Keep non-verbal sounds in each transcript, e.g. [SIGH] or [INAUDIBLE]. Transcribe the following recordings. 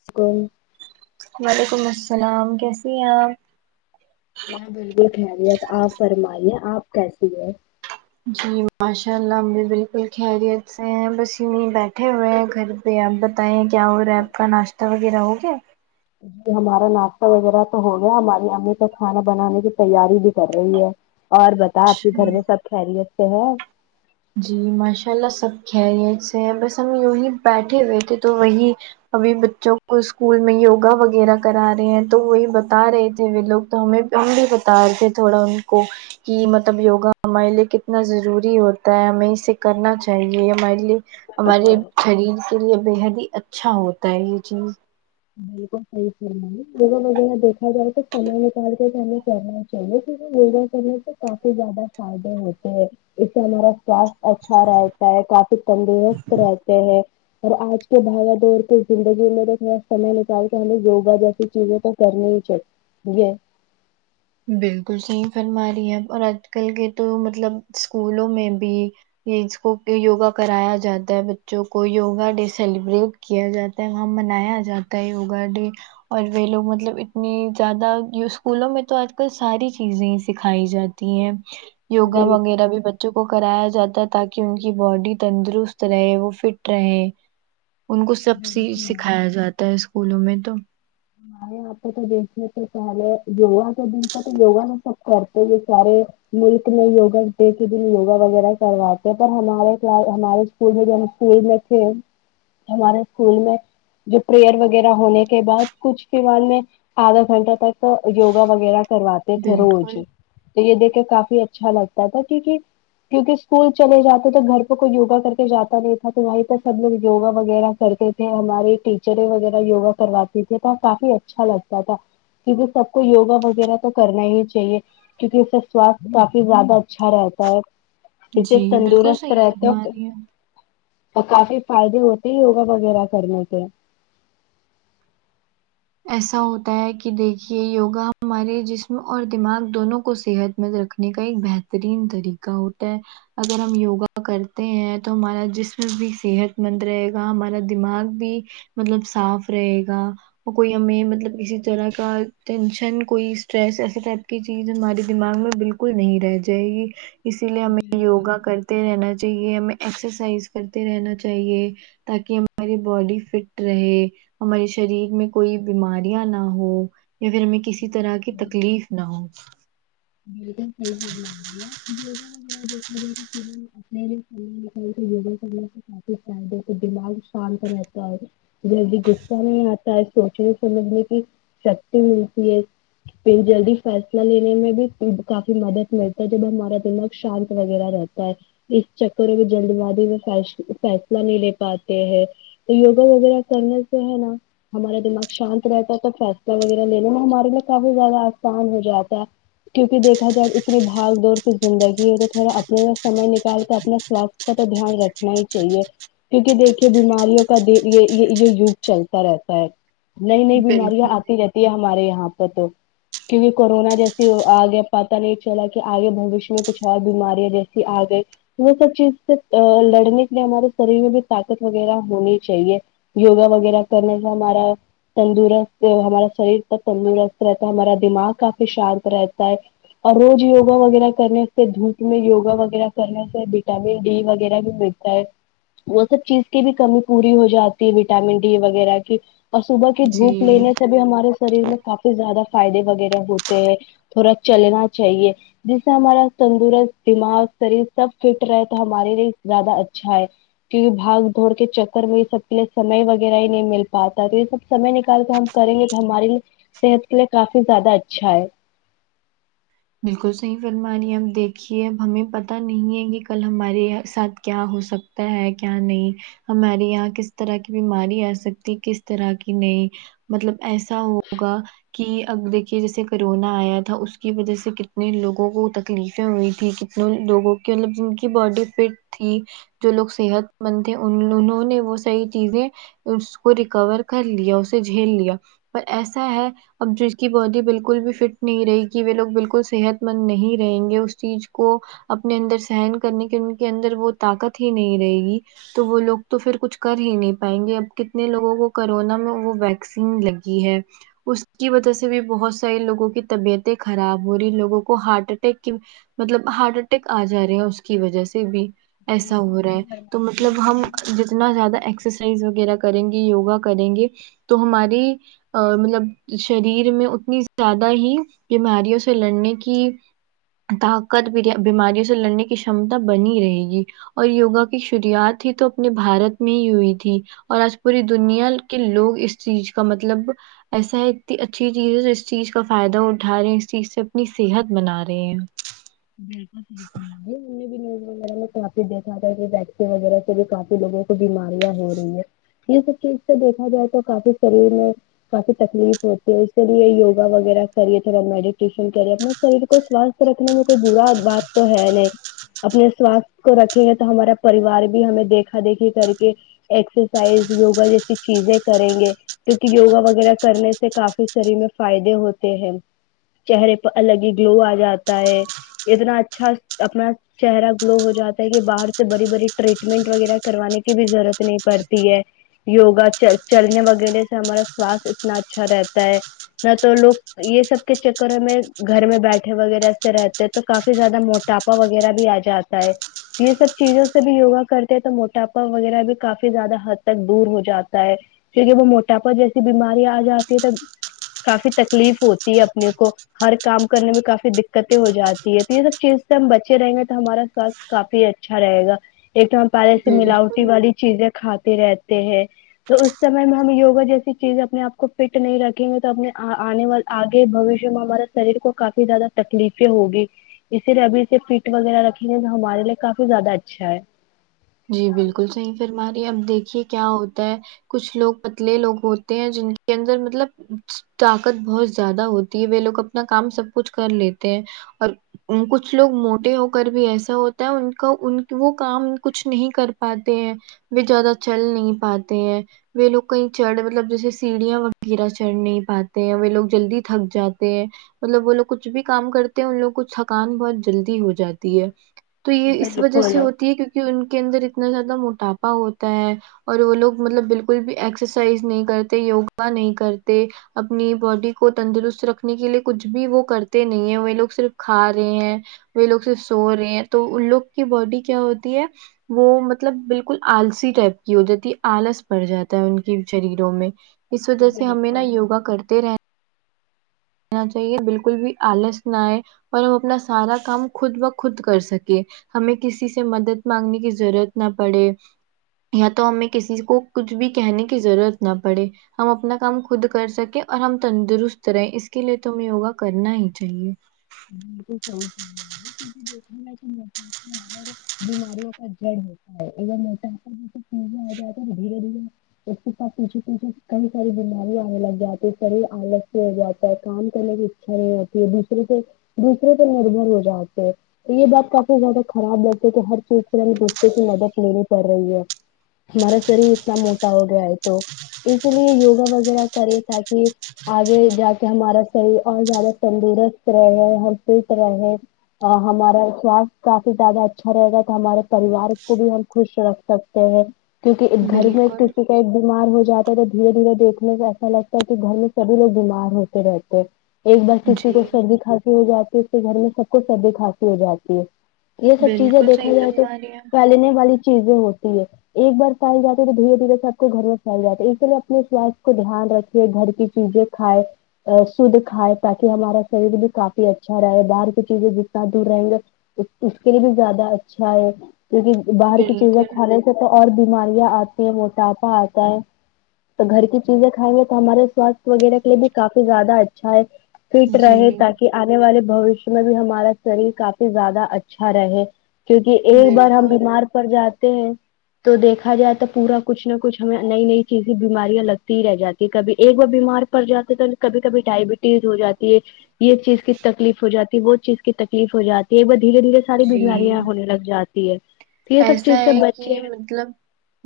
school وعلیکم السلام کیسی ہیں آپ میں بالکل خیریت آپ فرمائیے آپ کیسی ہے جی ماشاء اللہ ہم بھی بالکل خیریت سے ہیں بس یوہی بیٹھے ہوئے ہیں گھر میں تو آپ بتائیں کیا ہو رہا آپ کا ناشتہ وغیرہ ہو گیا جی ہمارا ناشتہ وغیرہ تو ہو گیا ہماری امی تو کھانا بنانے کی تیاری بھی کر رہی ہے اور بتا آپ کے گھر اچھا میں سب خیریت سے ہیں جی ماشاء اللہ سب خیریت سے ہیں بس ہم یوہی بیٹھے ہوئے تھے تو وہی ابھی بچوں کو اسکول میں یوگا وغیرہ کرا رہے ہیں تو وہی بتا رہے تھے وہ لوگ تو ہمیں ہم بھی بتا رہے تھے تھوڑا ان کو کہ مطلب یوگا ہمارے لیے کتنا ضروری ہوتا تا ہے ہمیں اسے کرنا چاہیے ہمارے لیے ہمارے ہے شریر تو یہ بے حد ہی اچھا ہوتا ہے یہ چیز بالکل صحیح فرما رہی ہیں [UNINTELLIGIBLE] دیکا جائے تو سمے نکال کے کہ ہمیں کرنا چلے سے وگا کرنے سے کافی زیادہ فائدے ہوتے ہیں اس سے ہمارا سواستھ اچھا رہتا ہے کافی تندرست رہتے ہیں اور آج کے بھاگا دور کے زندگی میں تو تھوڑا سمے لگتا سارے پہلے یوگا جیسی چیزیں تو کرنی ہی چاہیتی بالکل صحیح فرما رہی ہے اور آج کل کے تو مطلب اسکولوں میں بھی یہ اس کو کہ یوگا کرایا جاتا ہے بچوں کو یوگا ڈے سیلیبریٹ کیا جاتا ہے وہا منایا جاتا ہے یوگا ڈے اور وہ لوگ مطلب اتنی زیادہ یہ اسکولوں میں تو آج ساری چیزیں سکھائی جاتی ہیں یوگا بالکل وغیرہ بھی ب بچوں کو کرایا جاتا ہے تاکہ ان کی باڈی تندرست رہے وہ فٹ رہے ان کو سب سی بالکل سکھایا جاتا ہے اسکولوں میں تو [UNINTELLIGIBLE] آپ تو دیکھنے تھے پہلے یوگا کا دن تھا تو یوگا تو سب کرتے ہی سارے ملک میں وگا د کے دن وگا وغیرہ کرواتے ہیں پر ہمارے ہمارے [UNINTELLIGIBLE] ہمارے اسکول میں جو پریئر وغیرہ ہونے کے بعد کچھ کے بعد میں آدھا گھنٹہ تک یوگا وغیرہ کرواتے تھے روز بالکل تو یہ دیکھ کے کافی اچھا لگتا تھا کیونکہ کیوںکہ اسکول چے جاتے تو گھر پہ کوئی یوگا کر کے جاتا نہیں تھا تو وہیں پر سب لوگ وگا وغیرہ کرتے ہماراری ٹیچریں وغیرہ یوگا کرواتی تھے تو کافی اچھا لگتا تھا کیونکہ سب کو یوگا وغیرہ تو کرنا ہی چاہیے کیونکہ اس کا سواستھ کافی زیادہ اچھا رہتا ہے اس سے جی بالکل تندرست صحیح رہتے فرما رہی ہیں اور کافی فائدے ہوتے ہیں یوگا وغیرہ کرنے سے ایسا ہوتا ہے کہ دیکھیے یوگا ہمارے جسم اور دماغ دونوں کو صحت مند رکھ رنے کا ایک بہترین طریقہ ہوتا ہے اگر ہم یوگا کرتے ہیں تو ہمارا جسم بھی صحت مند رہے گا ہمارا دماغ بھی مطلب صاف رہے گا کوئی ہمیں مطلب کسی طرح کا ٹینشن کوئی اسٹریس ایسے ٹائپ کی چیز ہمارے دماغ میں بالکل کل نہیں رہ جائے گی اسی لیے ہمیں یوگا کر ت رہنا چاہیے ہمیں ایکسرسائز کرتے رہنا چاہیے تاکہ ہماری باڈی فٹ رہے ہمارے شریر میں کوئی بیماریاں نہ ہو یا پھر ہمیں کسی طرح کی تکلیف نہ ہو [UNINTELLIGIBLE] اپنے لینے [UNINTELLIGIBLE] یوگا کرنے سے کافی فائدے تو دماغ شانت رہتا ہے جلدہی غصہ نہیں آتا ہے سوچنے سمجھنے کی شکتی ملتی ہے پھر جلدی فیصلہ لینے میں بھی کافی مدد ملتا ہے جب ہمارا دماغ شانت وغیرہ رہتا ہے اس چکر میں جلد بازی میں ف فیصلہ نہیں لے پاتے ہیں یوگا وغیرہ کرنے سے ہے نہ ہمارا دماغ شانت رہتا ہے تو فیصلہ وغیرہ لینے میں ہمارے لیے کافی زیادہ آسان ہو جاتا ہے کیوںکہ دیکھا جائے استنی بھاگ دور کی زندگی ہے تو تھوڑا اپنے لیے سمے نکال کے اپنے سو کا تو دھیان رکھنا ہی چاہیے کیونکہ دیکھیے بیماریوں کا د یہ یہ یگ چلتا رہتا ہے نئی نئی بیماریاں بالکل آتی رہتی ہے ہمارے یہاں پر تو کیونکہ کورونا جیسے آگے پتا نہیں چلا کہ آگے بوشیہ میں کچھ اور بیماریاں جیسی آگئے وہ سب چیز سے لڑنے کے لیے ہمارے شریر میں بھی طاقت وغیرہ ہونی چاہیے یوگا وغیرہ کرنے سے ہمارا تندرست ہمارا شریرب تندرست رہتا ہے ہمارا دماغ کافی شارپ رہتا ہے اور روز یوگا وغیرہ کرنے سے دھوپ میں یوگا وغیرہ کرنے سے وٹامن ڈی وغیرہ بھی ملتی تا ہے وہ سب چیز کی بھی کمی پوری ہو جاتی ہے وٹامن ڈی وغیرہ کی اور صبح کی دھوپ جی لینے سے بھی ہمارے شریر میں کافی زیادہ فائدے وغیرہ ہوتے ہیں تھوڑا چلنا چاہیے جس سے ہمارا تندرست دماغ شریر سب فٹ رہے تو ہمارے لیے زیادہ اچھا ہے کیونکہ بھگ دوھڑ کے چکر میں یہ سب کے لیے سمے وغیرہ ہی نہیں مل پاتا تو یہ سب سمے نکال کے ہم کریں گے تو ہمارے لیے صحت کے لیے کافی زیادہ اچھا ہے بالکل صحیح فرم رہی ہے اب دیکھیے اب ہمیں پتہ نہیں ہے کہ کل ہمارے ساتھ کیا ہو سکتا تا ہے کیا نہیں ہماری یہاں کس طرح کی بیماری آ سکتی کس طرح کی نئی مطلب ایسا ہوگا کہ اب دیکھیے جیسے کرونا آیا تھا اس کی وجہ سے کتنے لوگوں کو تکلیفیں ہوئی تھی کتنوں لوگوں کی مطلب جن کی باڈی فٹ تھی جو لوگ صحت مند تھے ان انہوں نے وہ صحیح چیزیں اس کو ریکور کر لیا اسے جھیل لیا پر ایسا ہے اب جس کی باڈی بالکل بھی فٹ نہیں رہے گ وہ لوگ بالکل صحت مند نہیں رہیں گے اس چیز کو اپنے اندر سہن کرنے کی ان کے اندر وہ طاقت ہی نہیں رہے گی تو وہ لوگ تو پھر کچھ کر ہی نہیں پائیں گے اب کتنے لوگوں کو کرونا میں وہ ویکسین لگی ہے اس کی وجہ سے بھی بہت ساری لوگوں کی طبیعتیں خراب ہوری لوگوں کو ہارٹ اٹیک کی مطلب ہارٹ اٹیک آ جا رہے ہے اس کی وجہ سے بھی ایسا ہو رہا ہے تو مطلب ہم ج اتنا زیادہ ایکسرسائز وغیرہ کریں گے یوگا کریں گے تو ہماری مطلب شریر میں اتنی زیادہ ہی بیماریوں سے لڑنے کی طاقت بیماریوں سے لڑنے کی شمتا بنی رہے گی اور یوگا کی شروعت ہی تو اپنے بھارت میں ہی ہوئی تھی اور آج پوری دنیا کے لوگ اس چیز کا مطلب ایسا ہے اتنی اچھی چیز ہے جو اس چیز کا فائدہ اٹھا رہے ہیں چیز سے اپنی صحت بنا رہے ہیں بالکل صحیح فرما [INAUDIBLE] [UNINTELLIGIBLE] کافی دیکھا تھا ک ویکسین وغیرہ سے بھی کافی لووں کو بیماریاں ہو رہی ہیں یہ سب چیز سے دیکھا جائے تو کافی شریر میں کافی تکلیف ہوتی ہے اسکے لیے یوگا وغیرہ کریے تھوڑا میڈیٹیشن کرے شریر کو سوستھ رکھنے میں کوئی برا بات تو ہے نہیں اپنے سواستھ کو رکھے ہیں تو ہمارا پریوار بھی ہمیں دیکھا دیکھی کر کے ایکسرسائز یوگا جیسی چیزیں کریں گے کیونکہ یوگا وغیرہ کرنے سے کافی شریر میں فائدے ہوتے ہیں چہرے پر الگ ہی گلو آ جاتا ہے اتنا اچھا اپنا چہرہ گلو ہو جاتا ہے کہ باہر سے بڑی بڑی ٹریٹمنٹ وغیرہ کروانے کی بھی ضرورت نہیں پڑتی ہے یوگا چل چلنے وغیرہ سے ہمارا سواستھ اتنا اچھا رہتا ہے نہ تو لوگ یہ سب کے چکر میں گھر میں بیٹھے وغیرہ سے رہتے پھر تو کافی زیادہ موٹاپا وغیرہ بھی آ جاتا ہے تو یہ سب چیزوں سے بھی یوگا کرتے ہیں تو موٹاپا وغیرہ بھی کافی زیادہ حد تک دور ہو جاتا ہے کیونکہ وہ موٹاپا جیسی بیماریاں آ جاتی ہے تو کافی تکلیف ہوتی ہے اپنے کو ہر کام کرنے میں کافی دقتیں ہوتی جاتی ہے تو یہ سب چیز سے ہم بچے رہیں گے تو ہمارا سواستھ کافی اچھا رہے گا ایک ہم پہلے سے ملاوٹی بالکل والی چیزیں کھاتے رہتے ہیں تو اس سمے میں ہم یوگا جیسی چیزیں اپنے آپ کو فٹ نہیں رکھیں گے تو اپنے آ آنے والے آگے بھوشیہ میں ہمارے شریر کو کافی زیادہ تکلیف سی ہوگی اسی لیے ابھی سے فٹ وغیرہ رکھیں گے تو ہمارے لیے کافی زیادہ اچھا ہے جی بالکل صحیح فرما رہی ہے اب دیکھیے کیا ہوتا ہے کچھ لوگ پتلے لوگ ہوتے ہیں جن کے اندر مطلب طاقت بہت زیادہ ہوتی ہے وہ لوگ اپنا کام سب کچھ کر لیتے ہیں اور کچھ لوگ موٹے ہو کر بھی ایسا ہوتا ہے ان کا ان وہ کام کچھ نہیں کر پاتے ہیں وہ زیادہ چل نہیں پاتے ہیں وہ لوگ کہیں چڑھ مطلب جیسے سیڑھیاں وغیرہ چڑھ نہیں پاتے ہیں وہ لوگ جلدی تھک جاتے ہیں مطلب وہ لوگ کچھ بھی کام کرتے ہیں ان لوگ کو تھکان بہت جلدی ہو جاتی ہے تو یہ اس وجہ سے بالکل ہوتی ہے کیونکہ ان کے اندر اتنا زیادہ موٹاپا ہوتا ہے اور وہ لوگ مطلب بالکل بھی ایکسرسائز نہیں کرتے یوگا نہیں کرتے اپنی باڈی کو تندرست رکھنے کے لیے کچھ بھی وہ کرتے نہیں ہیں وہ لوگ صرف کھا رہے ہیں وہ لوگ صرف سو رہے ہیں تو ان لوگ کی باڈی کیا ہوتی ہے وہ مطلب بالکل آلسی ٹائپ کی ہو جاتی ہے آلس پڑ جاتا ہے ان کی شریروں میں اس وجہ سے ہمیں نا بالکل یوگا کرتے رہے چاہیے بالکل بھی آلس نہ آئے اور وہ اپنا سارا کام خود بہ خود کر سکے ہمیں کسی سے مدد مانگنے کی ضرورت نہ پڑے یا تو ہمیں کسی کو کچھ بھی کہنے کی ضرورت نہ پڑے ہم اپنا کام خود کر سکیں اور ہم تندرست رہیں اس اس کے لیے تو ہمیں یوگا کرنا ہی چاہیے بالکل صحی دیکھ [UNINTELLIGIBLE] تھائیرائیڈ بیماریوں کا جڑ ہے اگر موٹا پا آ جائے تو دھیرے دھیرے اس کے ساتھ پیچھے پیچھے کئی ساری بیماری آنے لگ جاتی ہے شریر آلس سے ہو جاتا ہے کام کرنے بھی آتی ہے دوسرے سے دوسرے پہ نربھر ہو جاتے یہ بات کافی زیادہ خراب لگتے کہ ہر چیز کے لیے ہمیں دوسروں کی مدد لینی پڑ رہی ہے ہمارا شریر اتنا موٹا ہو گیا ہے تو اس لیے یوگا وغیرہ کرے تاکہ آگے جا کے ہمارا سریر اور زیادہ تندرست رہے ہم فٹ رہے ہمارا سواستھ کافی زیادہ اچھا رہے گا تو ہمارے پریوار کو بھی ہم خوش رکھ سکتے کیونکہ ایک گھر میں ہے بالکل تو پھر ایک بیمار ہو جاتا ہے تو دھیرے دھیرے دیکھنے میں ایسا لگتا ہے کہ گھر میں سبھی لوگ بیمار ہوتے رہتے ایک بار کسی جی کو سردی کھانسی ہو جاتی ہے اس کے گھر میں سب کو سردی کھانسی ہو جاتی ہے یہ سب چیزیں بالکل دیکھا صحیح جائے تو فرما رہی ہیں پھیلنے والی چیزیں ہوتی ہے ایک بار پھیل جات ہے تو دھیرے ایک ایک بار ایک بار پھیل جاتی ہے تو دھیرے دھیرے سب کو گھر میں پھیل جاتا ہے اسی لیے اپنے سواستھ کو دھیان رکھیے گھر کی چیزیں کھائے شہید کھائے تاکہ ہمارا شریر بھی کافی اچھا رہے باہر کی چیزیں جتنا دور رہیں گے اس کے لیے بھی زیادہ اچھا ہے کیونکی باہر کی چیزیں بالکل کھانے تو تو اور بیماریاں آتی ہیں موٹاپا آتا ہے تو گھر کی چیزیں کھائیں گے تو ہمارے سوات وغیرہ کے لیے بھی کافی زیادہ اچھا ہے فٹ جی رہے تاکی آنے والے بوشیہ میں بھی ہمارا شریر کافی زیادہ اچھا رہے کیونکی ایک بار ہم بالکل بیمار پڑ جاتے ہیں تو دیکھا جائے تو پورا کچھ نہ کچھ ہمیں نئی نئی چیز بیماریاں لگتی ہی رہ جاتی کبھی ایک وہ بیمار پڑ جاتے تو کبھی کبھی ڈائبٹیز ہو جاتی ہے یے چیز کی تکلیف ہو جاتی وہ چیز کی تکلیف ہو جاتی ہے بٹ دھیرے دھیرے ساری جی بیماریاں ہونے لگ جاتی تی ہے تو یہ سب ایسا چیز سے ہے کی بچے مطلب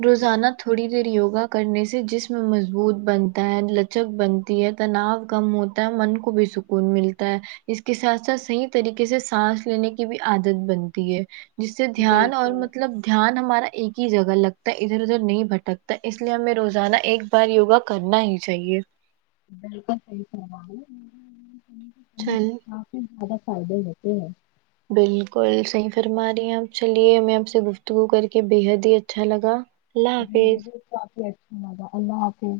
روزانہ تھوڑی دیر یوگا کرنے سے جسم مضبوط بنتا ہے لچک بنتی ہے تناؤ کم ہو تا من کو بھی سکون ملتا ہے اس کے ساتھ ساتھ صحیح طریقے سے سانس لینے کی بھی عادت بنتی ہے جس سے دھیان اور بالکل مطلب دھیان ہمارا ایک ہی جگہ لگتا ہے ادھر ادھر نہیں بھٹکتا اس لیے ہمیں روزانہ ایک بار یوگا کرنا ہی چاہیے بک چھان کافی زیادہ فائدے ہوتے ہیں بالکل صحیح فرما رہی ہیں آپ چلیے ہمیں آپ سے گفتگو کر کے بےحد ہی اچھا لگا اللہ حافظ [UNINTELLIGIBLE] اللہ حافظ